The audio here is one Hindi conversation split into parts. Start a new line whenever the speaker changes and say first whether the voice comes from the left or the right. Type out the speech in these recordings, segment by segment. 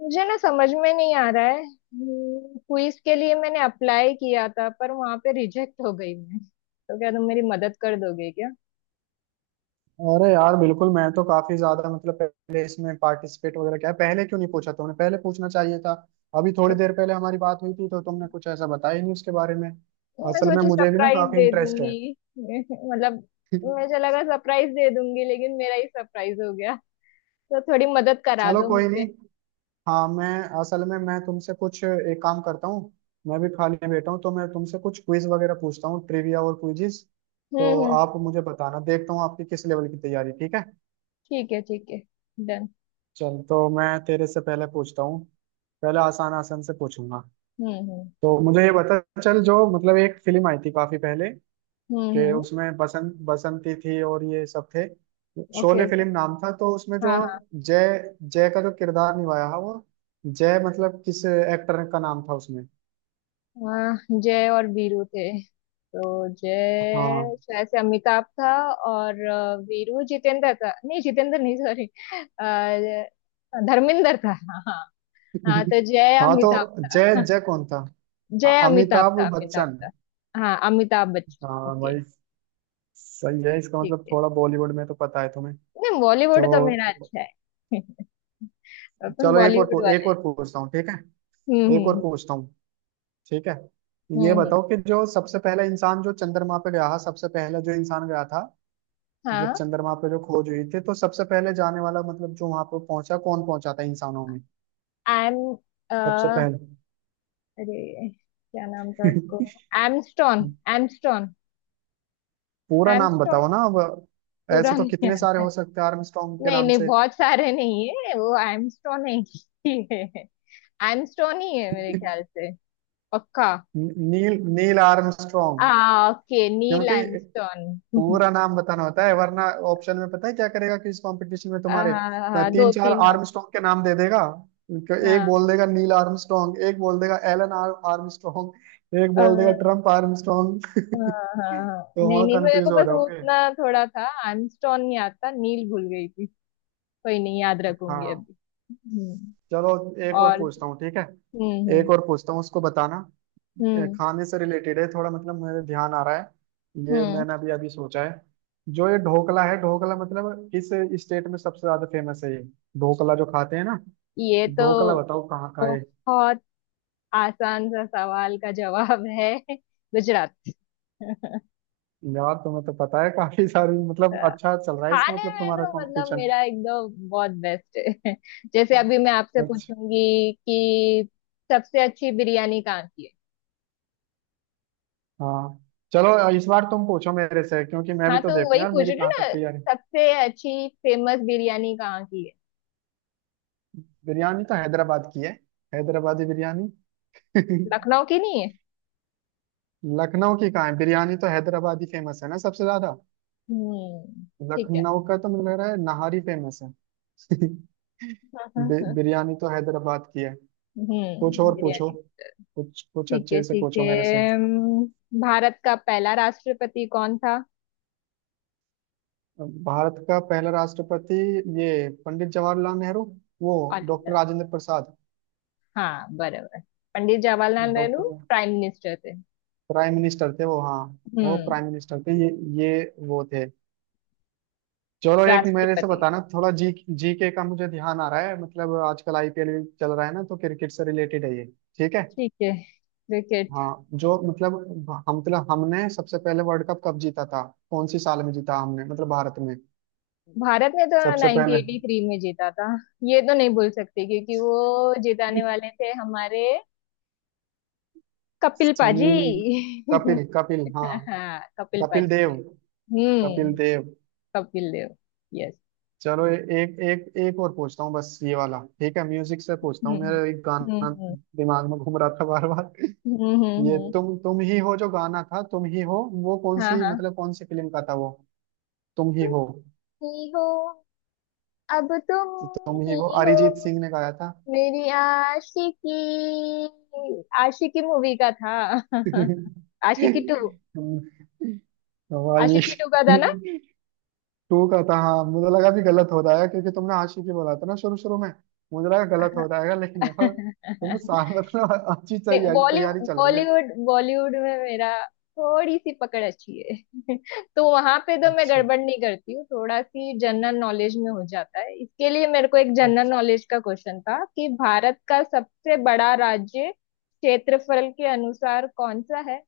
left: मुझे ना समझ में नहीं आ रहा है। क्विज के लिए मैंने अप्लाई किया था, पर वहां पे रिजेक्ट हो गई मैं तो। क्या तुम मेरी मदद कर दोगे क्या?
right: अरे यार, बिल्कुल। मैं तो काफी ज्यादा, मतलब पहले इसमें पार्टिसिपेट वगैरह, क्या पहले क्यों नहीं पूछा तुमने? पहले पूछना चाहिए था। अभी थोड़ी देर पहले हमारी बात हुई थी, तो तुमने कुछ ऐसा बताया ही नहीं उसके बारे में।
left: तो मैं
right: असल में
left: सोची
right: मुझे भी ना,
left: सरप्राइज
right: काफी
left: दे
right: इंटरेस्ट है।
left: दूंगी। मतलब। मुझे लगा सरप्राइज दे दूंगी लेकिन मेरा ही सरप्राइज हो गया। तो थोड़ी मदद करा
right: चलो
left: दो
right: कोई
left: मुझे।
right: नहीं। हाँ, मैं, असल में मैं तुमसे कुछ, एक काम करता हूँ। मैं भी खाली बैठा हूँ, तो मैं तुमसे कुछ क्विज वगैरह पूछता हूँ, ट्रिविया और क्विजिस।
left: हम्म,
right: तो
left: हम्म।
right: आप मुझे बताना, देखता हूँ आपकी किस लेवल की तैयारी, ठीक है।
left: ठीक है, ठीक है। डन।
right: चल, तो मैं तेरे से पहले पूछता हूँ। पहले आसान आसान से पूछूंगा।
left: हम्म, हम्म।
right: तो मुझे ये बता। चल, जो मतलब एक फिल्म आई थी काफी पहले,
left: हम्म,
right: कि
left: हम्म।
right: उसमें बसंत, बसंती थी और ये सब थे।
left: Okay,
right: Sholay
left: okay.
right: फिल्म नाम था, तो उसमें जो
left: हाँ, हाँ।
right: जय, जय का जो किरदार निभाया है वो, जय मतलब किस एक्टर का नाम था उसमें।
left: हाँ, जय और वीरू थे। तो
right: हाँ।
left: जय शायद से अमिताभ था। और वीरू जितेंद्र था। नहीं, जितेंद्र नहीं, सॉरी। धर्मेंद्र था, हाँ हाँ। हाँ, तो जय
right: हाँ तो,
left: अमिताभ
right: जय,
left: था।
right: जय कौन था?
left: जय अमिताभ
right: अमिताभ
left: था, अमिताभ
right: बच्चन।
left: था। हाँ, अमिताभ बच्चन।
right: हाँ
left: ओके।
right: भाई। सही है। इसका
left: ठीक
right: मतलब
left: है।
right: थोड़ा बॉलीवुड में तो पता है तुम्हें
left: नहीं, बॉलीवुड तो मेरा
right: तो।
left: अच्छा है। अपन
right: चलो,
left: बॉलीवुड
right: एक
left: वाले।
right: और पूछता हूँ, ठीक है।
left: हम्म,
right: एक और
left: हम्म।
right: पूछता हूँ, ठीक है।
left: हम्म,
right: ये
left: हम्म।
right: बताओ कि जो सबसे पहला इंसान जो चंद्रमा पे गया था, सबसे पहले जो इंसान गया था, मतलब
left: हाँ।
right: चंद्रमा पे जो खोज हुई थी, तो सबसे पहले जाने वाला, मतलब जो वहां पे पहुंचा, कौन पहुंचा था इंसानों में
left: एम।
right: सबसे पहले?
left: अरे, क्या नाम था उसको? एमस्टोन। एमस्टोन।
right: पूरा नाम
left: एमस्ट्रॉन।
right: बताओ ना अब।
left: पूरा
right: ऐसे तो
left: नहीं
right: कितने सारे
left: है।
right: हो सकते हैं आर्मस्ट्रॉन्ग के
left: नहीं
right: नाम
left: नहीं,
right: से।
left: बहुत सारे नहीं है। वो एमस्ट्रॉन एक ही है। एमस्ट्रॉन ही है मेरे ख्याल से। पक्का।
right: नील नील
left: आ
right: आर्मस्ट्रॉन्ग।
left: ओके। नील
right: क्योंकि
left: एमस्ट्रॉन।
right: पूरा नाम बताना होता है, वरना ऑप्शन में पता है क्या करेगा, कि इस कंपटीशन में तुम्हारे तीन
left: दो
right: चार
left: तीन ऑप्शन।
right: आर्मस्ट्रांग के नाम दे देगा। तो एक
left: हाँ।
right: बोल देगा नील आर्मस्ट्रांग, एक बोल देगा एलन आर्मस्ट्रांग, एक बोल देगा
left: हाँ।
right: Trump Armstrong.
left: हाँ। हाँ।
right: तो
left: नहीं
right: वहाँ
left: नहीं, मेरे को
right: कंफ्यूज हो
left: बस वो
right: जाओगे।
left: उतना थोड़ा था। एमस्ट्रॉन नहीं आता, नील भूल गई थी। कोई नहीं, याद रखूंगी
right: हाँ।
left: अभी। हम्म।
right: चलो, एक और
left: और।
right: पूछता हूँ, ठीक है।
left: हम्म, हम्म।
right: एक और पूछता हूँ, उसको बताना।
left: हम्म,
right: खाने से रिलेटेड है थोड़ा, मतलब मेरे ध्यान आ रहा है। ये
left: हम्म।
right: मैंने अभी अभी सोचा है। जो ये ढोकला है, ढोकला मतलब किस स्टेट में सबसे ज्यादा फेमस है ये? ढोकला जो खाते हैं ना।
left: ये तो
right: ढोकला बताओ कहाँ का है।
left: बहुत आसान सा सवाल का जवाब है। गुजरात।
right: यार तुम्हें तो पता है काफी सारी, मतलब अच्छा चल रहा है, इसका
left: खाने
right: मतलब
left: में
right: तुम्हारा
left: तो मतलब
right: कंपटीशन
left: मेरा एकदम बहुत बेस्ट है। जैसे अभी मैं आपसे
right: अच्छा।
left: पूछूंगी कि सबसे अच्छी बिरयानी कहाँ की है।
right: हाँ। चलो, इस बार तुम पूछो मेरे से, क्योंकि मैं भी
left: हाँ,
right: तो
left: तो
right: देखूं
left: वही
right: यार
left: पूछ
right: मेरी
left: रही हूँ
right: कहाँ तक
left: ना।
right: तैयारी।
left: सबसे अच्छी फेमस बिरयानी कहाँ की है?
right: बिरयानी तो हैदराबाद की है। हैदराबादी बिरयानी।
left: लखनऊ की नहीं है?
right: लखनऊ की कहाँ है? बिरयानी तो हैदराबादी फेमस है ना सबसे ज्यादा।
left: हम्म। ठीक है।
right: लखनऊ का तो मुझे लग रहा है नहारी फेमस है।
left: हाँ, हाँ, हाँ।
right: बिरयानी तो हैदराबाद की है। कुछ
left: हम्म,
right: और पूछो।
left: बिरयानी।
right: कुछ कुछ
left: ठीक है,
right: अच्छे से
left: ठीक
right: पूछो मेरे से।
left: है। हम्म। भारत का पहला राष्ट्रपति कौन था?
right: भारत का पहला राष्ट्रपति? ये पंडित जवाहरलाल नेहरू। वो डॉक्टर
left: अल्लाह।
right: राजेंद्र प्रसाद।
left: हाँ, बराबर। Pandit Jawaharlal Nehru
right: doctor.
left: Prime minister थे।
right: प्राइम मिनिस्टर थे वो, हाँ। वो
left: हम्म।
right: प्राइम मिनिस्टर थे, ये, वो थे। चलो, एक मेरे से
left: राष्ट्रपति।
right: बताना, थोड़ा जी जी के का मुझे ध्यान आ रहा है। मतलब आजकल आईपीएल चल रहा है ना, तो क्रिकेट से रिलेटेड है ये, ठीक है।
left: ठीक है। क्रिकेट।
right: हाँ, जो मतलब, हम मतलब, हमने सबसे पहले वर्ल्ड कप कब जीता था? कौन सी साल में जीता हमने, मतलब भारत में
left: भारत ने तो
right: सबसे पहले?
left: 1983 में जीता था। ये तो नहीं भूल सकती क्योंकि वो जिताने वाले थे हमारे कपिल पाजी।
right: सुनील, कपिल, कपिल हाँ।
left: हाँ, कपिल
right: कपिल
left: पाजी थे।
right: देव। कपिल
left: हम्म
right: देव।
left: कपिल देव। यस।
right: चलो, ए- एक एक एक और पूछता हूँ बस ये वाला, ठीक है। म्यूजिक से पूछता
left: हम्म,
right: हूँ,
left: हम्म।
right: मेरा एक गाना
left: हम्म,
right: दिमाग में घूम रहा था बार बार।
left: हम्म।
right: ये तुम ही हो, जो गाना था तुम ही हो, वो कौन
left: हाँ
right: सी,
left: हाँ।
right: मतलब कौन सी फिल्म का था वो? तुम ही
left: तुम
right: हो,
left: ही हो। अब तुम
right: तुम ही हो,
left: ही हो।
right: अरिजीत सिंह ने गाया था।
left: मेरी आशिकी। आशिकी मूवी का था। आशिकी टू।
right: हवा ये।
left: आशिकी टू का था ना?
right: टू का था हाँ। मुझे लगा भी गलत हो रहा है, क्योंकि तुमने आशिकी बोला था ना शुरू शुरू में। मुझे लगा गलत हो जाएगा, लेकिन यार तुम्हें साल मतलब अच्छी
left: नहीं,
right: तैयारी
left: बॉलीवुड
right: तैयारी चल रही है।
left: बॉलीवुड बॉलीवुड में मेरा थोड़ी सी पकड़ अच्छी है। तो वहां पे तो मैं
right: अच्छा।
left: गड़बड़ नहीं करती हूँ। थोड़ा सी जनरल नॉलेज में हो जाता है। इसके लिए मेरे को एक जनरल
right: अच्छा,
left: नॉलेज का क्वेश्चन था कि भारत का सबसे बड़ा राज्य क्षेत्रफल के अनुसार कौन सा है?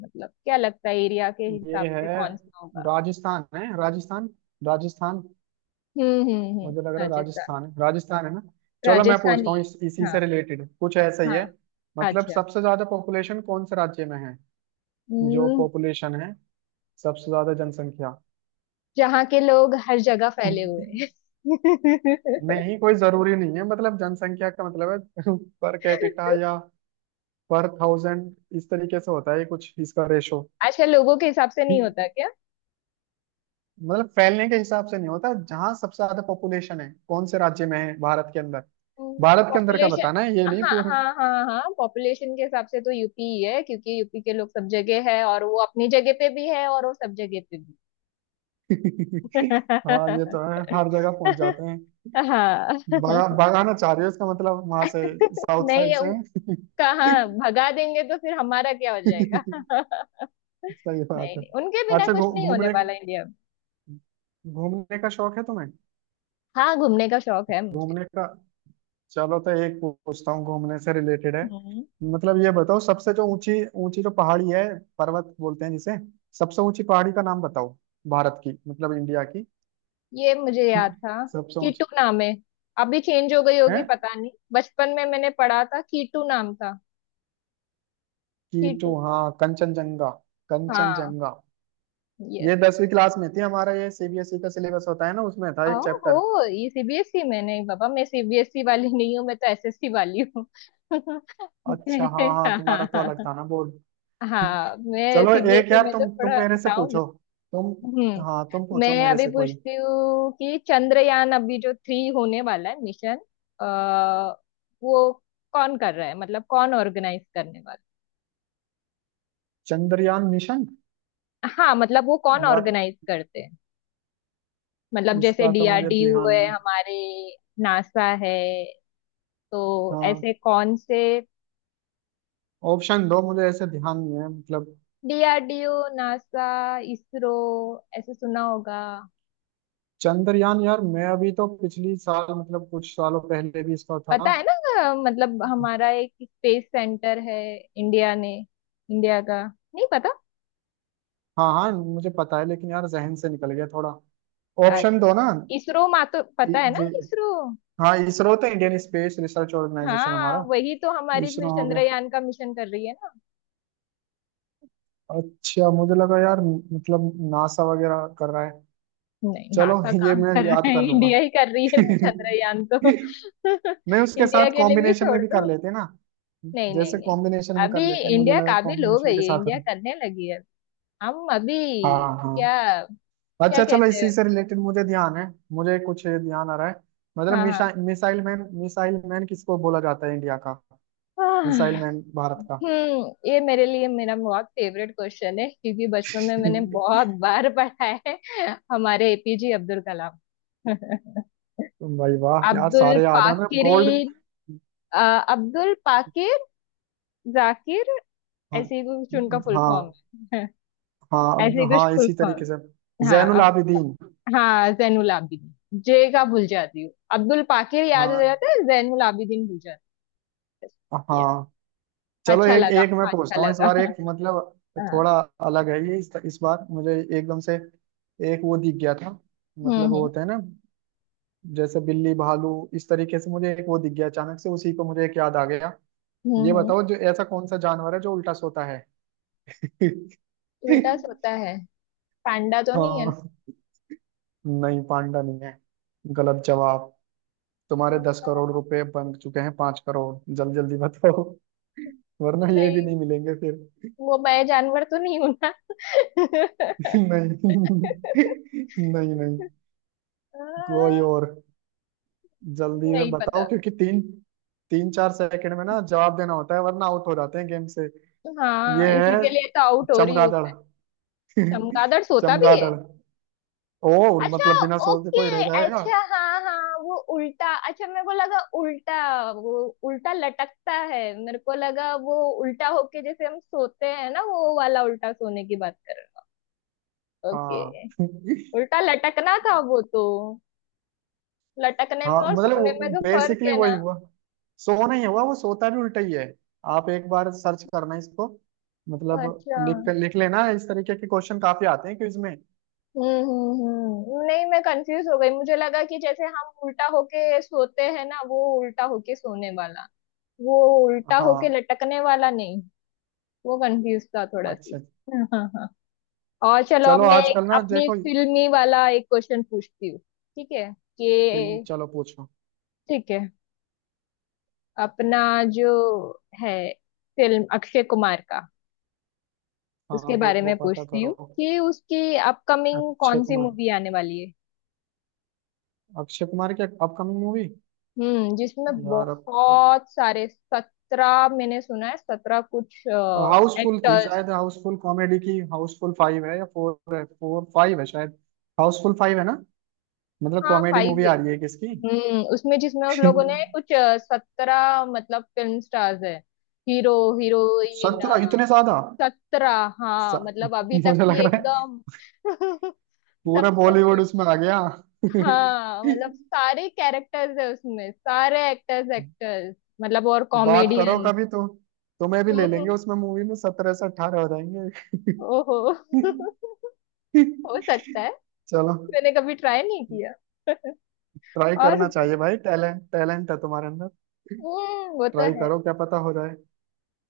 left: मतलब क्या लगता है एरिया के हिसाब
right: ये है,
left: से कौन सा होगा?
right: राजस्थान है, राजस्थान, राजस्थान।
left: हम्म, हम्म, हम्म।
right: मुझे लग रहा है
left: राजस्थान।
right: राजस्थान है। राजस्थान है ना? चलो, मैं
left: राजस्थानी
right: पूछता हूँ
left: है।
right: इसी
left: हाँ
right: से रिलेटेड कुछ ऐसा ही
left: हाँ।
right: है। मतलब
left: अच्छा।
right: सबसे ज्यादा पॉपुलेशन कौन से राज्य में है? जो
left: हम्म।
right: पॉपुलेशन है, सबसे ज्यादा जनसंख्या।
left: जहाँ के लोग हर जगह फैले हुए हैं।
right: नहीं, कोई जरूरी नहीं है, मतलब जनसंख्या का मतलब है। पर कैपिटा या पर थाउजेंड इस तरीके से होता है ये, कुछ इसका रेशो।
left: आजकल लोगों के हिसाब से नहीं होता क्या?
right: मतलब फैलने के हिसाब से नहीं होता, जहां सबसे ज्यादा पॉपुलेशन है कौन से राज्य में है, भारत के अंदर। भारत के अंदर का
left: पॉपुलेशन।
right: बताना है ये, नहीं
left: हाँ
right: पूरे।
left: हाँ हाँ हाँ, पॉपुलेशन के हिसाब से तो यूपी ही है क्योंकि यूपी के लोग सब जगह है, और वो अपनी जगह पे भी है और वो सब जगह पे भी।
right: हाँ, ये तो है, हर जगह पहुंच जाते हैं।
left: हाँ।
right: भगा भगाना चाह रही हो इसका मतलब, वहां से साउथ
left: नहीं,
right: साइड से हैं।
left: कहाँ भगा देंगे तो फिर हमारा क्या हो जाएगा?
right: सही बात
left: नहीं
right: है।
left: नहीं, उनके बिना
right: अच्छा,
left: कुछ नहीं होने
right: घूमने,
left: वाला इंडिया में।
right: घूमने का शौक है तुम्हें?
left: हाँ, घूमने का शौक है मुझे।
right: घूमने का। चलो, तो एक पूछता हूँ, घूमने से रिलेटेड है।
left: हम्म।
right: मतलब ये बताओ, सबसे जो ऊंची, ऊंची जो पहाड़ी है, पर्वत बोलते हैं जिसे, सबसे ऊंची पहाड़ी का नाम बताओ, भारत की, मतलब इंडिया की।
left: ये मुझे याद था।
right: सबसे
left: कीटू
right: ऊंची
left: नाम है। अभी चेंज हो गई होगी,
right: है।
left: पता नहीं, बचपन में मैंने पढ़ा था कीटू नाम था।
right: Keto
left: keto.
right: हाँ, कंचनजंगा।
left: हाँ।
right: कंचनजंगा।
left: यस।
right: ये 10वीं क्लास में थी, हमारा ये सीबीएसई का सिलेबस होता है ना, उसमें था
left: ओ
right: एक चैप्टर।
left: हो, ये सीबीएसई में नहीं बाबा। मैं सीबीएसई वाली नहीं हूँ, मैं तो एसएससी वाली हूँ।
right: अच्छा, हाँ हाँ,
left: हाँ
right: तुम्हारा तो अलग
left: हाँ।
right: था ना बोर्ड।
left: हाँ, मैं
right: चलो, एक
left: सीबीएसई
right: यार,
left: में तो
right: तुम
left: थोड़ा
right: मेरे से
left: डाउन।
right: पूछो। तुम, हाँ, तुम
left: मैं
right: पूछो मेरे
left: अभी
right: से कोई।
left: पूछती हूँ कि चंद्रयान अभी जो 3 होने वाला है मिशन। आ, वो कौन कर रहा है, मतलब कौन ऑर्गेनाइज करने वाला
right: चंद्रयान मिशन।
left: है? हाँ, मतलब वो कौन
right: यार
left: ऑर्गेनाइज करते हैं? मतलब जैसे
right: इसका तो मुझे
left: डीआरडीओ
right: ध्यान
left: है
right: नहीं।
left: हमारे, नासा है, तो
right: हाँ।
left: ऐसे कौन से।
right: ऑप्शन दो, मुझे ऐसे ध्यान नहीं है मतलब।
left: डीआरडीओ, नासा, इसरो, ऐसे सुना होगा।
right: चंद्रयान यार, मैं अभी तो पिछली साल, मतलब कुछ सालों पहले भी इसका
left: पता
right: था।
left: है ना, मतलब हमारा एक स्पेस सेंटर है इंडिया ने। इंडिया का नहीं पता।
right: हाँ हाँ, मुझे पता है, लेकिन यार जहन से निकल गया थोड़ा। ऑप्शन दो ना।
left: इसरो मा तो पता
right: इ-
left: है ना,
right: जे
left: इसरो।
right: हाँ, इसरो तो इंडियन स्पेस रिसर्च ऑर्गेनाइजेशन
left: हाँ,
right: हमारा।
left: वही तो हमारी फिर
right: इसरो हो गया।
left: चंद्रयान का मिशन कर रही है ना।
right: अच्छा, मुझे लगा यार, मतलब नासा वगैरह कर रहा है।
left: नहीं,
right: चलो,
left: नासा
right: ये
left: कहाँ
right: मैं
left: कर रहा
right: याद
left: है।
right: कर लूंगा।
left: इंडिया ही कर रही है ना चंद्रयान तो।
right: नहीं, उसके
left: इंडिया
right: साथ
left: के लिए भी
right: कॉम्बिनेशन में
left: छोड़
right: भी कर
left: दो।
right: लेते हैं ना।
left: नहीं नहीं
right: जैसे
left: नहीं।
right: कॉम्बिनेशन में
left: अभी
right: कर लेते हैं, मुझे
left: इंडिया
right: लगा
left: काबिल हो
right: कॉम्बिनेशन
left: गई
right: के
left: है,
right: साथ
left: इंडिया
right: है।
left: करने लगी है हम अभी।
right: हाँ हाँ।
left: क्या क्या
right: अच्छा, चलो
left: कहते
right: इसी
left: हैं?
right: से रिलेटेड मुझे ध्यान है, मुझे कुछ ध्यान आ रहा है। मतलब
left: हाँ हाँ।
right: मिशा मिसाइल मैन, मिसाइल मैन किसको बोला जाता है, इंडिया का मिसाइल
left: आह,
right: मैन भारत का।
left: ये मेरे लिए मेरा बहुत फेवरेट क्वेश्चन है क्योंकि बचपन में मैंने
right: तुम,
left: बहुत बार पढ़ा है। हमारे एपीजे अब्दुल कलाम।
right: भाई वाह यार,
left: अब्दुल
right: सारे याद है ना। गोल्ड।
left: पाकिरीन। अ, अब्दुल पाकिर, जाकिर।
right: हाँ
left: ऐसे ही कुछ उनका फुल फॉर्म
right: हाँ।
left: है। ऐसे ही
right: हाँ
left: कुछ
right: हाँ,
left: फुल
right: इसी तरीके से।
left: फॉर्म। हाँ।
right: जैनुल
left: अब।
right: आबिदीन।
left: हाँ, जैनुल आबिदीन। जे का भूल जाती हूँ, अब्दुल पाकिर याद हो
right: हाँ
left: जाता है, जैनुल आबिदीन भूल जाता है। Yes।
right: हाँ। चलो,
left: अच्छा
right: एक
left: लगा।
right: एक मैं
left: हाँ, अच्छा
right: पूछता हूँ इस
left: लगा।
right: बार, एक मतलब
left: हाँ।
right: थोड़ा अलग है ये, इस बार मुझे एकदम से एक वो दिख गया था। मतलब
left: हम्म,
right: वो
left: हम्म।
right: होता है ना, जैसे बिल्ली, भालू, इस तरीके से मुझे एक वो दिख गया अचानक से, उसी को मुझे एक याद आ गया।
left: हम्म,
right: ये बताओ, जो ऐसा कौन सा जानवर है जो उल्टा सोता है?
left: उल्टा सोता है? पांडा तो नहीं है ना?
right: हाँ, नहीं पांडा नहीं है। गलत जवाब। तुम्हारे दस
left: उल्टा?
right: करोड़ रुपए बन चुके हैं, 5 करोड़। जल्दी जल्दी बताओ, वरना ये भी
left: नहीं,
right: नहीं मिलेंगे फिर।
left: वो मैं जानवर तो नहीं हूं ना।
right: नहीं। नहीं नहीं,
left: आ,
right: कोई और। जल्दी में
left: नहीं
right: बताओ,
left: पता।
right: क्योंकि तीन तीन चार सेकंड में ना जवाब देना होता है, वरना आउट हो जाते हैं गेम से।
left: हाँ,
right: ये
left: इसी
right: है
left: के लिए तो आउट हो रही हूँ
right: चमगादड़।
left: मैं। चमगादड़ सोता भी है?
right: चमगादड़ ओ,
left: अच्छा।
right: मतलब बिना सोचते
left: ओके।
right: कोई रह जाएगा।
left: अच्छा हाँ हाँ, वो उल्टा, अच्छा मेरे को लगा उल्टा, वो उल्टा लटकता है। मेरे को लगा वो उल्टा होके जैसे हम सोते हैं ना, वो वाला उल्टा सोने की बात कर रहा। ओके।
right: हाँ।
left: उल्टा लटकना था वो तो। लटकने में
right: हाँ,
left: और
right: मतलब
left: सोने में तो फर्क
right: बेसिकली
left: है
right: वही
left: ना।
right: हुआ, सो नहीं हुआ, वो सोता भी उल्टा ही है। आप एक बार सर्च करना इसको, मतलब
left: अच्छा।
right: लिख लिख लेना। इस तरीके के क्वेश्चन काफी आते हैं क्विज में।
left: हम्म, हम्म, हम्म। नहीं, मैं कंफ्यूज हो गई, मुझे लगा कि जैसे हम उल्टा होके सोते हैं ना, वो उल्टा होके सोने वाला, वो उल्टा होके
right: हाँ।
left: लटकने वाला नहीं। वो कंफ्यूज था थोड़ा
right: अच्छा,
left: सी। हाँ हाँ। और चलो, अब
right: चलो
left: मैं
right: आजकल
left: एक
right: ना
left: अपनी
right: देखो।
left: एक फिल्मी वाला एक क्वेश्चन पूछती हूँ, ठीक है?
right: फिल्म,
left: कि
right: चलो पूछो।
left: ठीक है। अपना जो है फिल्म अक्षय कुमार का,
right: हाँ,
left: उसके
right: वो
left: बारे
right: वो
left: में
right: पता
left: पूछती
right: करो।
left: हूँ कि उसकी अपकमिंग
right: अक्षय
left: कौन सी
right: कुमार।
left: मूवी आने वाली है।
right: अक्षय कुमार की अपकमिंग मूवी।
left: हम्म, जिसमें
right: यार अब,
left: बहुत सारे 17 मैंने सुना है, सत्रह कुछ
right: हाउसफुल थी
left: एक्टर्स।
right: शायद, हाउसफुल कॉमेडी की, हाउसफुल फाइव है या फोर है, फोर फाइव है शायद। हाउसफुल फाइव है ना? मतलब
left: हाँ,
right: कॉमेडी
left: 5।
right: मूवी आ रही है किसकी?
left: हम्म, उसमें, जिसमें उन लोगों ने कुछ 17 मतलब फिल्म स्टार्स है, हीरो, हीरोइन।
right: 17 इतने ज्यादा?
left: 17।
right: स-
left: हाँ, मतलब अभी तक
right: मुझे लग
left: की
right: रहा है
left: एकदम।
right: पूरा
left: सबसे
right: बॉलीवुड
left: बड़ी।
right: उसमें आ गया।
left: हाँ, मतलब सारे कैरेक्टर्स है उसमें सारे एक्टर्स एक्टर्स, मतलब और
right: बात करो
left: कॉमेडियन।
right: कभी तो, तुम्हें भी ले लेंगे
left: हम्म,
right: उसमें मूवी में, 17 से 18 हो जाएंगे।
left: ओहो। हो सकता है।
right: चलो।
left: मैंने कभी ट्राई नहीं किया।
right: ट्राई
left: और
right: करना चाहिए
left: बोल-
right: भाई, टैलेंट टैलेंट है तुम्हारे अंदर।
left: हम्म, वो तो
right: ट्राई
left: है।
right: करो, क्या पता हो जाए।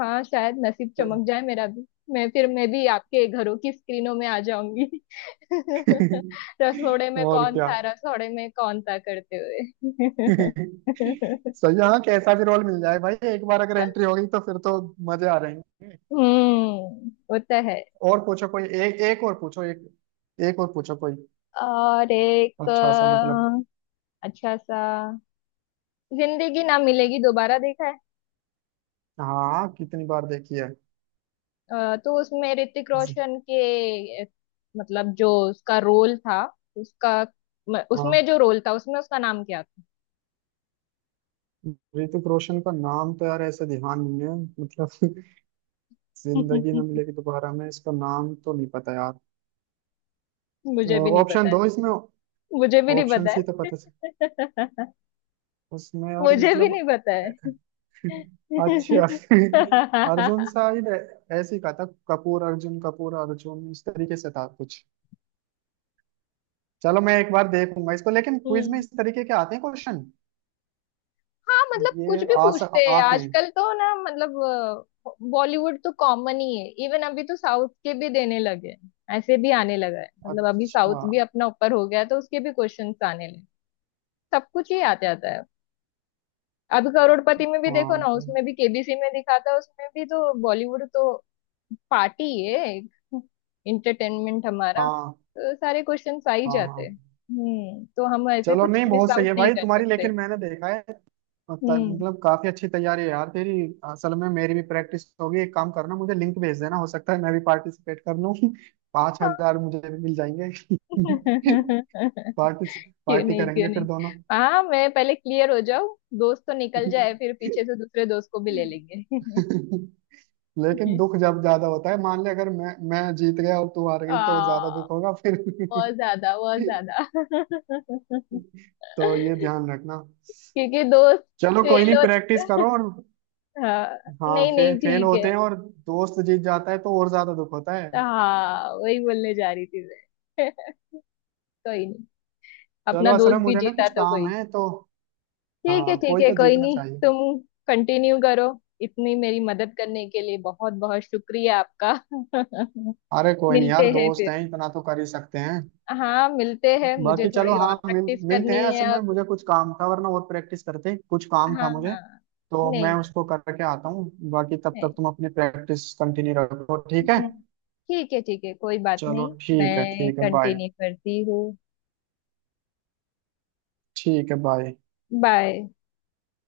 left: हाँ, शायद नसीब चमक जाए मेरा भी। मैं फिर मैं भी आपके घरों की स्क्रीनों में आ जाऊंगी। रसोड़े में
right: और
left: कौन
right: क्या।
left: था, रसोड़े में कौन था करते हुए।
right: सही है, हाँ। कैसा भी रोल मिल जाए भाई, एक बार अगर एंट्री हो गई तो फिर तो मजे आ रहे हैं।
left: हम्म, वो तो है।
right: और पूछो कोई। एक एक और पूछो एक एक और पूछो कोई।
left: और एक,
right: अच्छा सा, मतलब,
left: अच्छा सा। जिंदगी ना मिलेगी दोबारा देखा है?
right: हाँ, कितनी बार देखी है?
left: तो उसमें ऋतिक रोशन के, मतलब जो उसका रोल था, उसका, उसमें
right: हाँ,
left: जो रोल था उसमें उसका नाम क्या
right: ऋतिक रोशन का नाम तो यार ऐसे ध्यान नहीं है, मतलब।
left: था?
right: जिंदगी ना मिलेगी दोबारा में इसका नाम तो नहीं पता यार।
left: मुझे भी नहीं
right: ऑप्शन
left: पता है।
right: दो इसमें,
left: मुझे भी नहीं
right: ऑप्शन
left: पता
right: से ही तो पता।
left: है।
right: उसमें, और
left: मुझे भी नहीं
right: मतलब,
left: पता है।
right: अच्छा। अर्जुन शायद, ऐसे ही कहा था, कपूर अर्जुन, कपूर, अर्जुन, इस तरीके से था कुछ। चलो, मैं एक बार देखूंगा इसको, लेकिन क्विज में
left: हम्म,
right: इस तरीके के आते हैं क्वेश्चन।
left: हाँ मतलब कुछ
right: ये
left: भी
right: आ
left: पूछते
right: सक
left: हैं
right: आते हैं।
left: आजकल तो ना, मतलब। बॉलीवुड तो कॉमन ही है, इवन अभी तो साउथ के भी देने लगे हैं। ऐसे भी आने लगा है, मतलब अभी
right: अच्छा
left: साउथ भी अपना ऊपर हो गया है, तो उसके भी क्वेश्चंस आने लगे। सब कुछ ही आ जाता है। अभी करोड़पति में भी देखो
right: हाँ,
left: ना,
right: तो
left: उसमें भी केबीसी में दिखाता है उसमें भी, तो बॉलीवुड तो पार्टी है एक। इंटरटेनमेंट हमारा,
right: हाँ,
left: तो सारे क्वेश्चन आ ही
right: हाँ
left: जाते
right: हाँ।
left: हैं। तो हम ऐसे
right: चलो,
left: कुछ
right: नहीं,
left: मिस
right: बहुत सही
left: आउट
right: है
left: नहीं
right: भाई
left: कर
right: तुम्हारी,
left: सकते।
right: लेकिन मैंने देखा है और
left: हम्म।
right: मतलब काफी अच्छी तैयारी है यार तेरी। असल में मेरी भी प्रैक्टिस होगी। एक काम करना, मुझे लिंक भेज देना, हो सकता है मैं भी पार्टिसिपेट कर लूँ। पांच
left: हाँ।
right: हजार मुझे भी मिल जाएंगे। पार्टी,
left: क्यों
right: पार्टी
left: नहीं, क्यों
right: करेंगे फिर
left: नहीं।
right: दोनों।
left: हाँ, मैं पहले क्लियर हो जाऊं। दोस्त तो निकल जाए, फिर पीछे से दूसरे दोस्त को भी ले लेंगे।
right: लेकिन दुख जब ज्यादा होता है, मान ले अगर मैं जीत गया और तू हार गई, तो
left: आ
right: ज्यादा दुख होगा फिर।
left: बहुत ज्यादा, बहुत ज्यादा।
right: तो ये ध्यान रखना।
left: क्योंकि दोस्त
right: चलो कोई
left: फेल
right: नहीं, प्रैक्टिस
left: होता।
right: करो और।
left: हाँ,
right: हाँ,
left: नहीं नहीं,
right: फेल
left: ठीक है।
right: होते हैं और दोस्त जीत जाता है तो और ज्यादा दुख होता
left: तो
right: है।
left: हाँ, वही बोलने जा रही थी मैं। कोई नहीं।
right: चलो,
left: अपना
right: असल में
left: दोस्त भी
right: मुझे ना
left: जीता
right: कुछ
left: तो
right: काम
left: कोई।
right: है, तो
left: ठीक है,
right: हाँ,
left: ठीक
right: कोई
left: है,
right: तो
left: कोई
right: जीतना
left: नहीं।
right: चाहिए।
left: तुम कंटिन्यू करो। इतनी मेरी मदद करने के लिए बहुत बहुत शुक्रिया आपका।
right: अरे कोई नहीं यार,
left: मिलते हैं
right: दोस्त
left: फिर।
right: हैं, इतना तो कर ही सकते हैं।
left: हाँ, मिलते हैं, मुझे
right: बाकी चलो,
left: थोड़ी और
right: हाँ,
left: प्रैक्टिस
right: मिलते हैं।
left: करनी है
right: असल में
left: अब।
right: मुझे कुछ काम था, वरना और प्रैक्टिस करते। कुछ काम था
left: हाँ
right: मुझे,
left: हाँ।
right: तो
left: नहीं
right: मैं
left: नहीं
right: उसको करके आता हूँ। बाकी तब
left: नहीं।
right: तक तुम अपनी प्रैक्टिस कंटिन्यू रखो, ठीक है।
left: हम्म, ठीक है, ठीक है, कोई बात
right: चलो
left: नहीं।
right: ठीक है,
left: मैं
right: ठीक है बाय।
left: कंटिन्यू करती हूँ।
right: ठीक है बाय।
left: बाय।